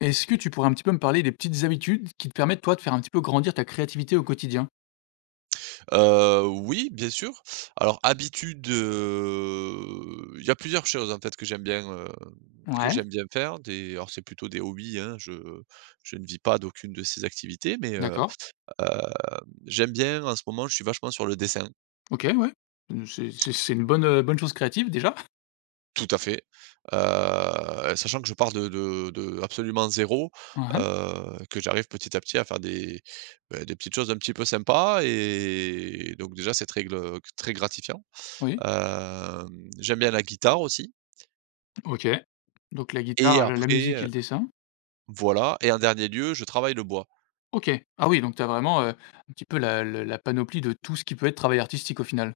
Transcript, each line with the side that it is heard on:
left: Est-ce que tu pourrais un petit peu me parler des petites habitudes qui te permettent, toi, de faire un petit peu grandir ta créativité au quotidien?
right: Oui, bien sûr. Alors habitude, il y a plusieurs choses en fait que j'aime bien, heu, que
left: Ouais,
right: j'aime bien faire. Des alors c'est plutôt des hobbies, hein. Je ne vis pas d'aucune de ces activités, mais,
left: d'accord.
right: j'aime bien en ce moment, je suis vachement sur le dessin.
left: OK, ouais. Mmh, c'est une bonne chose créative déjà.
right: Tout à fait. Sachant que je pars de absolument zéro,
left: Hein, hein.
right: que j'arrive petit à petit à faire des petites choses un petit peu sympas, et donc déjà c'est très gle très gratifiant.
left: Oui.
right: J'aime bien la guitare aussi.
left: OK. Donc la
right: Et
left: guitare, la
right: après,
left: musique et le dessin.
right: voilà, et en dernier lieu, je travaille le bois.
left: OK. Ah oui, donc tu as vraiment, un petit peu la panoplie de tout ce qui peut être travail artistique au final.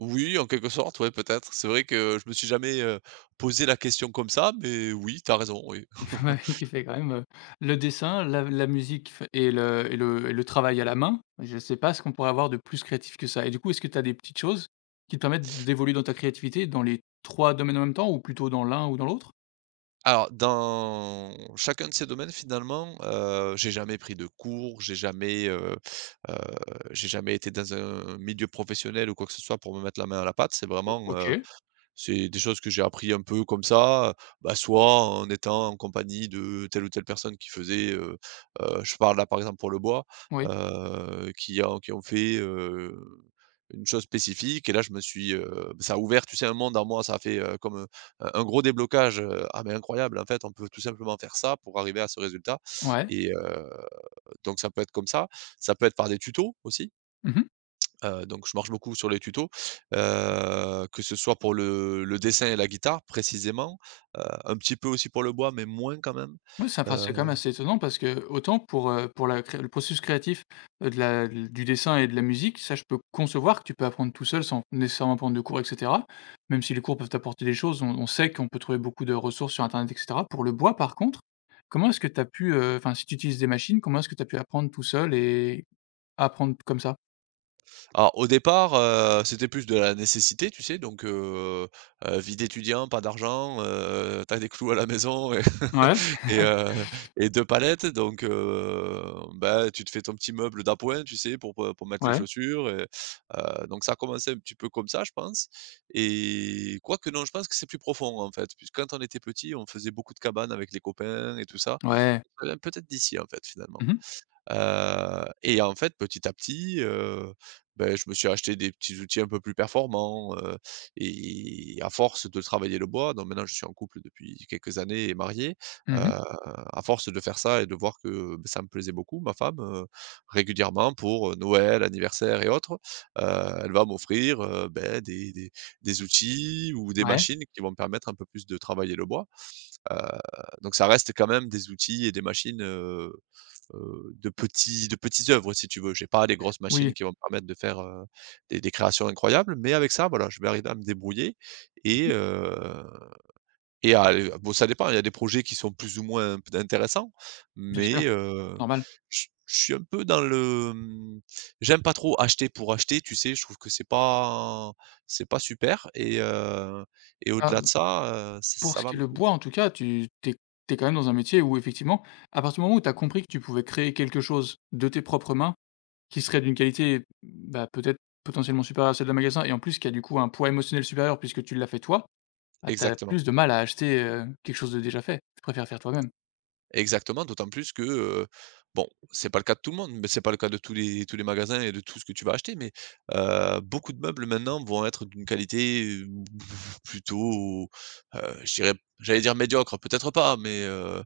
right: Oui, en quelque sorte, ouais, peut-être. C'est vrai que je me suis jamais, posé la question comme ça, mais oui, t'as raison, oui.
left: Ouais, tu fais quand même, le dessin, la musique f et le et le et le travail à la main. Je ne sais pas ce qu'on pourrait avoir de plus créatif que ça et du coup, est-ce que tu as des petites choses qui te permettent d'évoluer dans ta créativité dans les 3 domaines en même temps ou plutôt dans l'un ou dans l'autre?
right: Alors dans chacun de ces domaines finalement, j'ai jamais pris de cours. J'ai heu, jamais été dans un milieu professionnel ou quoi que ce soit pour me mettre la main à la pâte.
left: O OK,
right: C'est des choses que j'ai appris un peu comme ça, bah, soit en étant en compagnie de telle ou telle personne qui faisait, je parle là, par exemple, pour le bois,
left: oui,
right: qui en qui ont fait, une chose spécifique. Et là, je me suis, ça a ouvert, tu sais, un monde en moi. Ça a fait, comme, un gros déblocage: «Ah mais incroyable, en fait, on peut tout simplement faire ça pour arriver à ce résultat».
left: ouais.
right: Et heu, donc ça peut être comme ça. Ça peut être par des tutos aussi.
left: Mmh.
right: Donc je marche beaucoup sur les tutos, que ce soit pour le dessin et la guitare précisément, un petit peu aussi pour le bois, mais moins quand même.
left: Oui, c'est enfin, c'est quand
right: Heu,
left: même assez étonnant parce que autant pour la cré le processus créatif, de la du dessin et de la musique, ça je peux concevoir que tu peux apprendre tout seul sans nécessairement prendre de cours et cetera. Même si les cours peuvent t'apporter des choses, on sait qu'on peut trouver beaucoup de ressources sur internet et cetera. Pour le bois par contre, comment est-ce que tu as pu, enfin si tu utilises des machines, comment est-ce que tu as pu apprendre tout seul et apprendre comme ça?
right: alors au départ, c'était plus de la nécessité, tu sais? Donc vie d'étudiant, pas d'argent, tu des clous à la maison
left: Ouais,
right: et heu et 2 palettes. Donc bah, tu te fais ton petit meuble d'appoint, tu sais, pour mettre les
left: ouais,
right: chaussures. Donc ça a commencé un petit peu comme ça, je pense. Et quoique non, je pense que c'est plus profond, en fait, puisque quand on était petit, on faisait beaucoup de cabanes avec les copains et tout ça.
left: ouais.
right: Ça vient peut-être d'ici, en fait, finalement.
left: Mmh, mh.
right: En fait, petit à petit, beh, je me suis acheté des petits outils un peu plus performants. À force de travailler le bois, donc maintenant je suis en couple depuis quelques années et marié. heu,
left: Mmh.
right: à force de faire ça et de voir que, beh, ça me plaisait beaucoup, ma femme, régulièrement pour, Noël, anniversaire et autres, elle va m'offrir, beh, des outils ou des
left: Ouais.
right: machines qui vont me permettre un peu plus de travailler le bois. Heu, donc ça reste quand même des outils et des machines, euh, de petits de petites œuvres si tu veux. J'ai pas des grosses machines
left: Oui.
right: qui vont me permettre de faire, des créations incroyables, mais avec ça, voilà, je vais arriver à me débrouiller et
left: Mmh.
right: heu et à aller. Bon, ça dépend, il y a des projets qui sont plus ou moins p intéressants,
left: Bien sûr,
right: mais
left: normal.
right: je je suis un peu dans le, j'aime pas trop acheter pour acheter, tu sais? Je trouve que c'est pas super. Et
left: Ah.
right: au-delà de ça, ç
left: Pour
right: ça
left: ce
right: va
left: qui est
right: me.
left: le bois, en tout cas, tu es quand même dans un métier où effectivement, à partir du moment où tu as compris que tu pouvais créer quelque chose de tes propres mains, qui serait d'une qualité, bah, peut-être potentiellement supérieure à celle d'un magasin et en plus qui a du coup un poids émotionnel supérieur puisque tu l'as fait toi, bah, tu as
right: Exactement.
left: plus de mal à acheter, quelque chose de déjà fait. Tu préfères faire toi-même.
right: Exactement, d'autant plus que, bon, c'est pas le cas de tout le monde, mais c'est pas le cas de tous les magasins et de tout ce que tu vas acheter. Mais, beaucoup de meubles maintenant vont être d'une qualité, plutôt, je dirais j'allais dire médiocre, peut-être pas. Mais,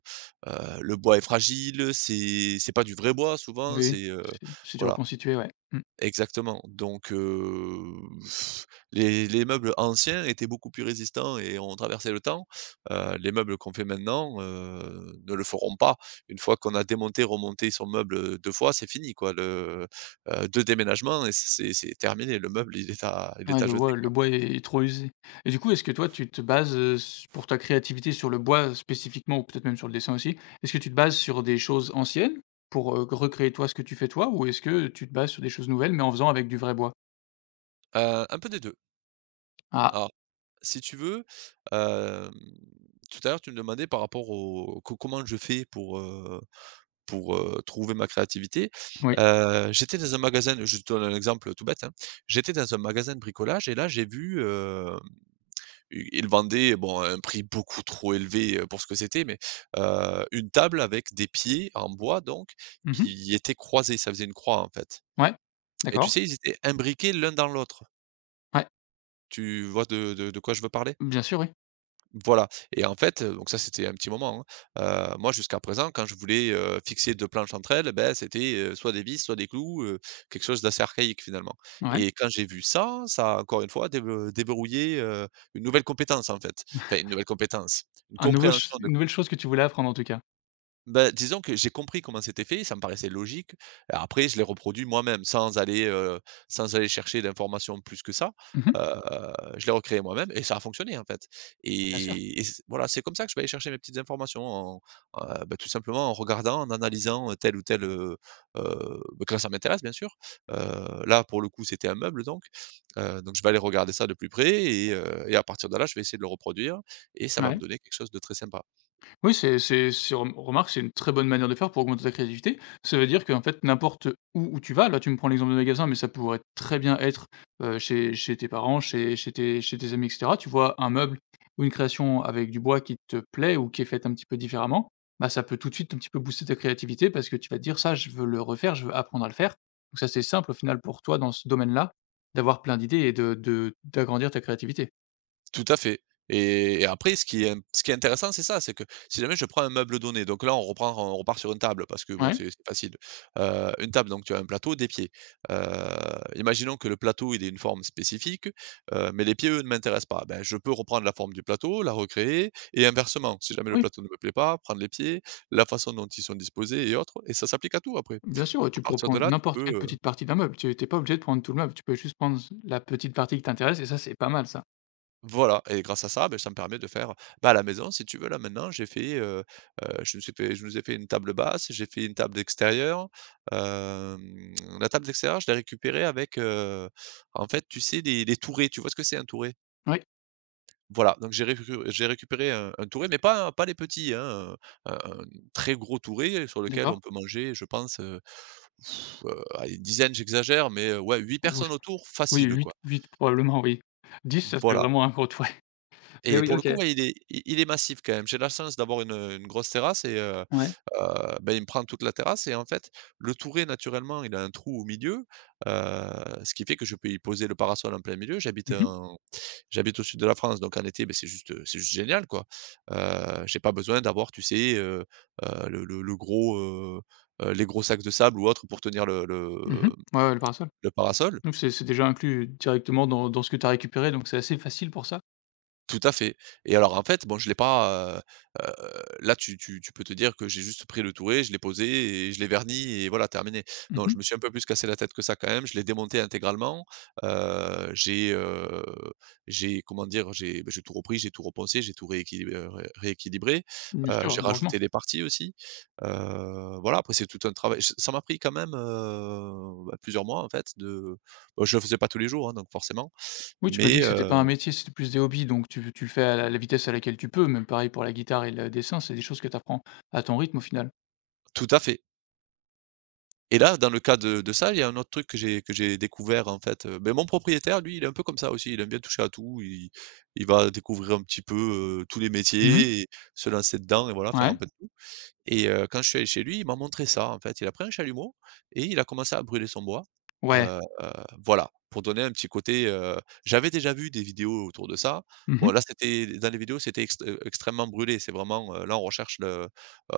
right: heu, le bois est fragile, c'est pas du vrai bois souvent,
left: Oui,
right: c'est,
left: c'est du
right: voilà.
left: reconstitué, ouais. Mmh.
right: Exactement, donc les meubles anciens étaient beaucoup plus résistants et ont traversé le temps. Les meubles qu'on fait maintenant, ne le feront pas. Une fois qu'on a démonté, remonté son meuble, deux fois, c'est fini quoi. 2 déménagements et c'est terminé. Le meuble, il est à il
left: Ouais,
right: est à
left: le
right: jeter
left: bois le
right: quoi.
left: bois est trop usé. Et du coup, est-ce que toi, tu te bases, s pour ta créativité sur le bois spécifiquement ou peut-être même sur le dessin aussi? Est-ce que tu te bases sur des choses anciennes pour, recréer toi ce que tu fais toi? Ou est-ce que tu te bases sur des choses nouvelles mais en faisant avec du vrai bois?
right: Un peu des 2.
left: Ah,
right: Alors, si tu veux, hem, tout à l'heure, tu me demandais par rapport au co comment je fais pour, trouver ma créativité.
left: oui.
right: J'étais dans un magasin, je te donne un exemple tout bête, hein. J'étais dans un magasin de bricolage et là j'ai vu, i ils vendaient, bon, à un prix beaucoup trop élevé, pour ce que c'était, mais, une table avec des pieds en bois, donc,
left: Mmh.
right: qui étaient croisés, ça faisait une croix en fait.
left: Ouais.
right: Et tu
left: D'accord.
right: sais, ils étaient imbriqués l'un dans l'autre.
left: Ouais.
right: Tu vois de quoi je veux parler?
left: Bien sûr, oui.
right: Voilà. Et en fait, donc ça c'était un petit moment, hein. Moi jusqu'à présent quand je voulais, fixer 2 planches entre elles, ben c'était, soit des vis, soit des clous, quelque chose d'assez archaïque finalement.
left: Ouais.
right: Et quand j'ai vu ça, ça a encore une fois débe déverrouillé, une nouvelle compétence en fait. Enfin une nouvelle compétence, une
left: Un nouveau
right: compréhension.
left: ch une nouvelle chose que tu voulais apprendre en tout cas.
right: Bah, disons que j'ai compris comment c'était fait, ça me paraissait logique. Après, je l'ai reproduit moi-même sans aller chercher d'informations plus que ça.
left: Mmh.
right: Heu, je l'ai recréé moi-même et ça a fonctionné, en fait.
left: Bien sûr.
right: Et et c voilà, c'est comme ça que je vais aller chercher mes petites informations en, bah, tout simplement en regardant, en analysant, tel ou tel, bah, quand ça m'intéresse, bien sûr. Là, pour le coup, c'était un meuble, donc je vais aller regarder ça de plus près et à partir de là, je vais essayer de le reproduire et ça va me
left: Ouais.
right: donner quelque chose de très sympa.
left: Oui, c'est remarque, c'est une très bonne manière de faire pour augmenter ta créativité. Ça veut dire qu'en fait, n'importe où tu vas, là, tu me prends l'exemple de magasin, mais ça pourrait très bien être, chez tes parents, chez tes amis et cetera. Tu vois un meuble ou une création avec du bois qui te plaît ou qui est faite un petit peu différemment, bah, ça peut tout de suite un petit peu booster ta créativité parce que tu vas te dire: «Ça, je veux le refaire, je veux apprendre à le faire». Donc ça, c'est simple au final pour toi dans ce domaine-là, d'avoir plein d'idées et de d'agrandir ta créativité.
right: Tout à fait. Et après ce qui est intéressant, c'est ça, c'est que si jamais je prends un meuble donné, donc là on repart sur une table parce que bon
left: Ouais,
right: c'est facile. Une table, donc tu as un plateau, des pieds. Heu, imaginons que le plateau il ait une forme spécifique, mais les pieds, eux, ne m'intéressent pas. Ben, je peux reprendre la forme du plateau, la recréer et inversement. Si jamais le
left: oui.
right: plateau ne me plaît pas, prendre les pieds, la façon dont ils sont disposés et autres, et ça s'applique à tout après.
left: Bien sûr, ouais,
right: Donc à
left: tu pourrais
right: partir de
left: prendre
right: là, tu
left: n'importe quelle
right: peux.
left: petite partie d'un meuble. Tu pas obligé de prendre tout le meuble, tu peux juste prendre la petite partie qui t'intéresse et ça, c'est pas mal ça.
right: Voilà, et grâce à ça, beh, ça me permet de faire, bah, à la maison, si tu veux, là, maintenant, j'ai fait, je nous ai fait une table basse, j'ai fait une table d'extérieur. Hem, la table d'extérieur, je l'ai récupérée avec, en fait, tu sais, les tourets. Tu vois ce que c'est un touret?
left: Oui,
right: Voilà. Donc j'ai récupéré un touret, mais pas les petits, hein, un un très gros touret sur lequel on
left: d'accord.
right: peut manger, je pense, allez, une dizaine, j'exagère, mais ouais, 8
left: Oh. Oui,
right: personnes autour,
left: oui,
right: facile, quoi.
left: 8-8 probablement, oui. 10, ça fait
right: Voilà.
left: vraiment un gros t. Mais
right: Et
left: oui,
right: pour le
left: OK.
right: coup, ouais, il est massif quand même. J'ai la chance d'avoir une grosse terrasse. et heu heu,
left: Ouais.
right: bah, il me prend toute la terrasse et en fait, le touret naturellement, il a un trou au milieu, heu, ce qui fait que je peux y poser le parasol en plein milieu.
left: Mmh, mh.
right: J'habite au sud de la France, donc en été, beh, c'est juste génial quoi. J'ai pas besoin d'avoir, tu sais, heu, le le le gros, heu les gros sacs de sable ou autre pour tenir le le
left: Mmh. Ouais, ouais, le parasol.
right: le parasol.
left: Donc c'est déjà inclus directement dans dans ce que tu as récupéré, donc c'est assez facile pour ça.
right: Tout à fait. Et alors en fait, bon je l'ai pas, heu heu, là tu peux te dire que j'ai juste pris le Touré, je l'ai posé et je l'ai verni et voilà, terminé. Non, je
left: Mmh.
right: me suis un peu plus cassé la tête que ça quand même, je l'ai démonté intégralement, heu, j'ai, heu, j'ai, comment dire? J'ai, beh, j'ai tout repris, j'ai tout repensé, j'ai tout rééquilibré,
left: Bien
right: heu,
left: sûr,
right: j'ai
left: heureusement.
right: rajouté des parties aussi. Voilà, après c'est tout un travail. Ç Ça m'a pris quand même, bah, plusieurs mois en fait de, bah, je le faisais pas tous les jours, hein, donc forcément.
left: Oui, tu m'as dit
right: mais
left: que c'était pas un
right: heu
left: métier, c'était plus des hobbies, donc tu le fais à la vitesse à laquelle tu peux, même pareil pour la guitare et le dessin, c'est des choses que tu apprends à ton rythme au final.
right: tout à fait. Et là, dans le cas de ça, il y a un autre truc que j'ai découvert en fait, mon propriétaire lui, il est un peu comme ça aussi, il aime bien toucher à tout, il va découvrir un petit peu, tous les
left: Mmh.
right: métiers et se lancer dedans et voilà, faire un
left: Ouais.
right: peu de. Quand je suis allé chez lui, il m'a montré ça, en fait. Il a pris un chalumeau et il a commencé à brûler son bois,
left: Ouais.
right: heu, euh, voilà, pour donner un petit côté, j'avais déjà vu des vidéos autour de ça.
left: Mmh.
right: Bon, là, c'était dans les vidéos, c'était extrêmement brûlé. C'est vraiment, là, on recherche le,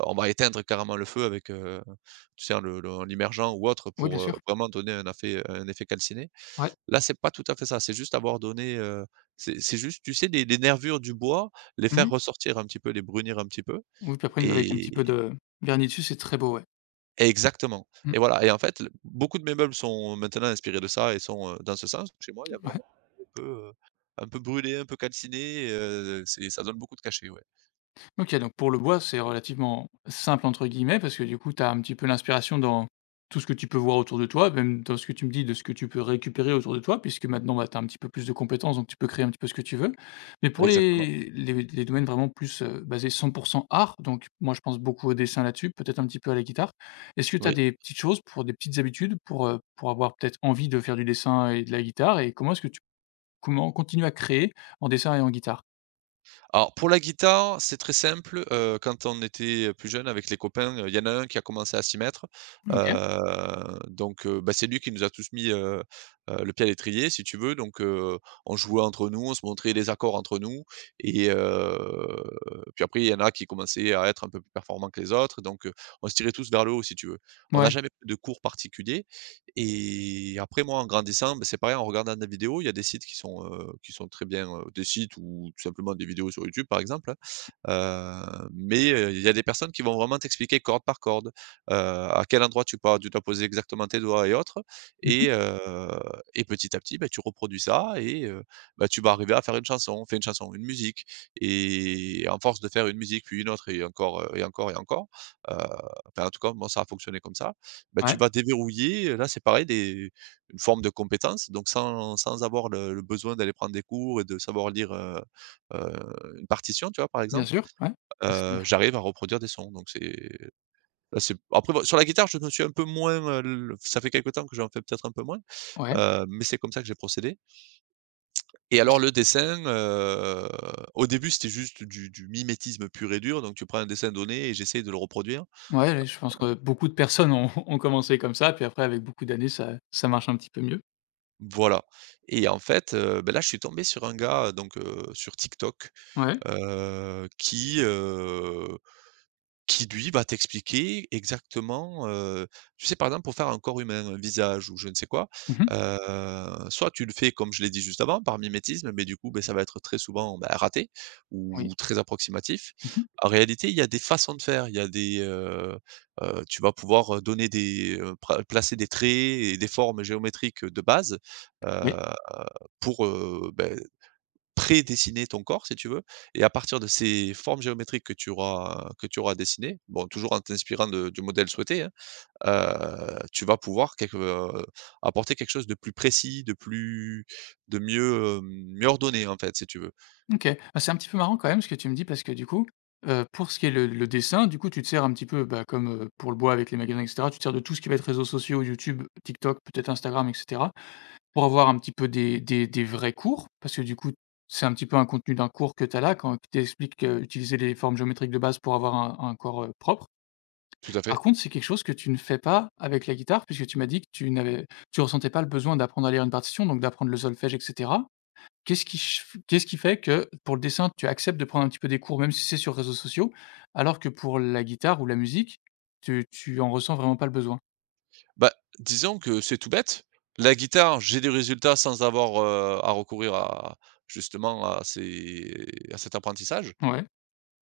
right: on va éteindre carrément le feu avec, tu sais, en le en l'immergeant ou autre
left: Oui, bien
right: pour,
left: sûr.
right: vraiment donner un effet calciné.
left: Ouais.
right: Là, c'est pas tout à fait ça, c'est juste avoir donné, c'est juste, tu sais, les nervures du bois, les faire
left: Oui.
right: ressortir un petit peu, les brunir un petit peu
left: Oui, puis après, avec un petit peu
right: et
left: de vernis dessus, c'est très beau, ouais.
right: exactement
left: Mmh,
right: et voilà et en fait, l beaucoup de mes meubles sont maintenant inspirés de ça et sont, dans ce sens. Chez moi, il y a
left: ouais.
right: vraiment un peu, heu, un peu brûlé, un peu calciné, c'est ça donne beaucoup de cachet, ouais.
left: OK, donc pour le bois, c'est relativement «simple» entre guillemets parce que du coup, tu as un petit peu l'inspiration dans tout ce que tu peux voir autour de toi, même dans ce que tu me dis de ce que tu peux récupérer autour de toi puisque maintenant, bah, tu as un petit peu plus de compétences, donc tu peux créer un petit peu ce que tu veux. Mais pour
right: Exactement,
left: les domaines vraiment plus, basés 100 art, donc moi, je pense beaucoup au dessin là-dessus, peut-être un petit peu à la guitare. Est-ce que tu as
right: oui.
left: des petites choses pour des petites habitudes pour avoir peut-être envie de faire du dessin et de la guitare et comment est-ce que tu Comment continuer à créer en dessin et en guitare.
right: Alors pour la guitare, c'est très simple, quand on était plus jeunes avec les copains, il y en a un qui a commencé à s'y mettre,
left: OK.
right: bah, c'est lui qui nous a tous mis, le pied à l'étrier si tu veux, donc on jouait entre nous, on se montrait les accords entre nous et puis après il y en a qui commençaient à être un peu plus performants que les autres, donc on se tirait tous vers le haut si tu veux. On n'a
left: Ouais.
right: jamais pris de cours particuliers, et après moi, en grandissant, beh, c'est pareil, en regardant des vidéos, il y a des sites qui sont très bien, des sites ou tout simplement des vidéos sur YouTube, par exemple, hein. Mais il y a des personnes qui vont vraiment t'expliquer corde par corde, à quel endroit tu pas tu dois poser exactement tes doigts et autres
left: Mmh,
right: et
left: mh.
right: heu et petit à petit, bah, tu reproduis ça et bah, tu vas arriver à faire une chanson, enfin une chanson, une musique et en force de faire une musique, puis une autre et encore, et encore et encore, enfin en tout cas moi ça a fonctionné comme ça. Bah, tu
left: Ouais,
right: vas déverrouiller, là, c'est pareil, des une forme de compétence, donc sans avoir le besoin d'aller prendre des cours et de savoir lire, une partition, tu vois, par
left: bien
right: exemple,
left: sûr, ouais. Parce que
right: j'arrive à reproduire des sons, donc c'est là, c'est après bon, sur la guitare, je me suis un peu moins, l ça fait quelque temps que j'en fais peut-être un peu moins,
left: Ouais,
right: mais c'est comme ça que j'ai procédé et alors le dessin, au début, c'était juste du mimétisme pur et dur, donc tu prends un dessin donné et j'essaye de le reproduire.
left: ouais, je pense que beaucoup de personnes ont ont commencé comme ça, puis après avec beaucoup d'années, ça marche un petit peu mieux.
right: Voilà et en fait, là, je suis tombé sur un gars, sur TikTok,
left: Ouais.
right: heu, qui, qui lui va t'expliquer exactement, tu sais, par exemple, pour faire un corps humain, un visage ou je ne sais quoi,
left: Mmh, mh.
right: soit tu le fais comme je l'ai dit juste avant, par mimétisme, mais du coup, beh, ça va être très souvent, bah, raté
left: Oui.
right: ou très approximatif.
left: Mmh, mh.
right: En réalité, il y a des façons de faire, il y a des, tu vas pouvoir donner des, pra placer des traits et des formes géométriques de base,
left: Oui.
right: heu, pour, prédessiner ton corps si tu veux et à partir de ces formes géométriques que tu auras dessinées, bon toujours en t'inspirant de du modèle souhaité, hein, tu vas pouvoir quelque apporter quelque chose de plus précis, de plus de mieux, mieux ordonné en fait si tu veux.
left: OK. Bah, c'est un petit peu marrant quand même ce que tu me dis parce que du coup, pour ce qui est le dessin, du coup, tu te sers un petit peu, bah, comme, pour le bois avec les magasins et cetera, tu te sers de tout ce qui va être réseaux sociaux, YouTube, TikTok, peut-être Instagram et cetera. Pour avoir un petit peu des vrais cours, parce que du coup, c'est un petit peu un contenu d'un cours que tu as là, quand qui t'explique, utiliser les formes géométriques de base pour avoir un corps, propre.
right: Tout à fait.
left: Par contre, c'est quelque chose que tu ne fais pas avec la guitare, puisque tu m'as dit que tu ressentais pas le besoin d'apprendre à lire une partition, donc d'apprendre le solfège et cetera. Qu'est-ce qui ch qu'est-ce qui fait que pour le dessin, tu acceptes de prendre un petit peu des cours, même si c'est sur réseaux sociaux, alors que pour la guitare ou la musique, tu en ressens vraiment pas le besoin?
right: Bah, disons que c'est tout bête. La guitare, j'ai des résultats sans avoir, à recourir à justement à ces à cet apprentissage
left: Ouais,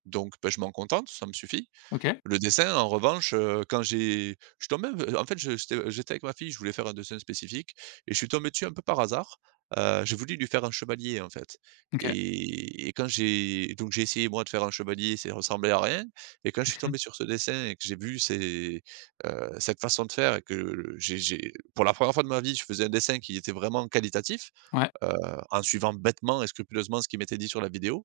right: donc, bah, je m'en contente, ça me suffit.
left: OK,
right: Le dessin, en revanche, quand j'ai je suis tombé un peu en fait, je j'étais avec ma fille, je voulais faire un dessin spécifique et je suis tombé dessus un peu par hasard. J'ai voulu lui faire un chevalier, en fait
left: OK.
right: et quand j'ai donc j'ai essayé moi de faire un chevalier, ça ressemblait à rien et quand je suis tombé sur ce dessin et que j'ai vu ces, cette façon de faire et que j'ai pour la première fois de ma vie, je faisais un dessin qui était vraiment qualitatif,
left: Ouais.
right: heu, en suivant bêtement et scrupuleusement ce qui m'était dit sur la vidéo.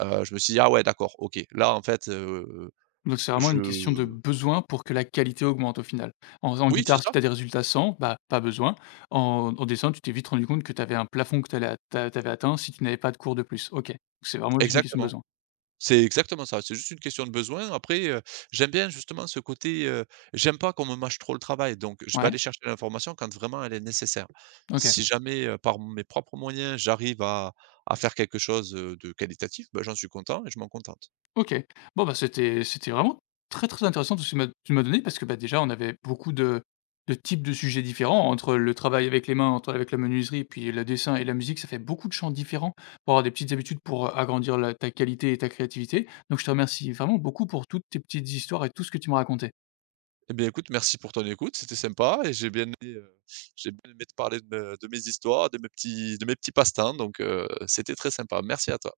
right: Je me suis dit : « Ah ouais, d'accord, OK, là, en fait,
left: Donc c'est vraiment
right: je. »
left: une question de besoin pour que la qualité augmente au final. En
right: Oui, c'est
left: guitare, si
right: ça,
left: tu as des résultats 100, bah, pas besoin. En dessin, tu t'es vite rendu compte que tu avais un plafond que tu avais atteint si tu n'avais pas de cours de plus. OK. Donc c'est vraiment juste une question de
right: exactement.
left: besoin.
right: C'est exactement ça, c'est juste une question de besoin. Après, j'aime bien justement ce côté, j'aime pas qu'on me mâche trop le travail, donc je vais
left: Ouais,
right: aller chercher l'information quand vraiment elle est nécessaire.
left: OK.
right: Si jamais, par mes propres moyens, j'arrive à faire quelque chose, de qualitatif, ben, j'en suis content et je m'en contente.
left: OK. Bon, bah, c'était vraiment très, très intéressant tout ce que tu m'as donné parce que, bah, déjà, on avait beaucoup de types de sujets différents entre le travail avec les mains, entre avec la menuiserie, et puis le dessin et la musique, ça fait beaucoup de champs différents pour avoir des petites habitudes pour, agrandir la ta qualité et ta créativité. Donc je te remercie vraiment beaucoup pour toutes tes petites histoires et tout ce que tu m'as raconté.
right: Eh bien écoute, merci pour ton écoute, c'était sympa et j'ai bien aimé te parler de mes histoires, de mes petits passe-temps, donc c'était très sympa. Merci à toi.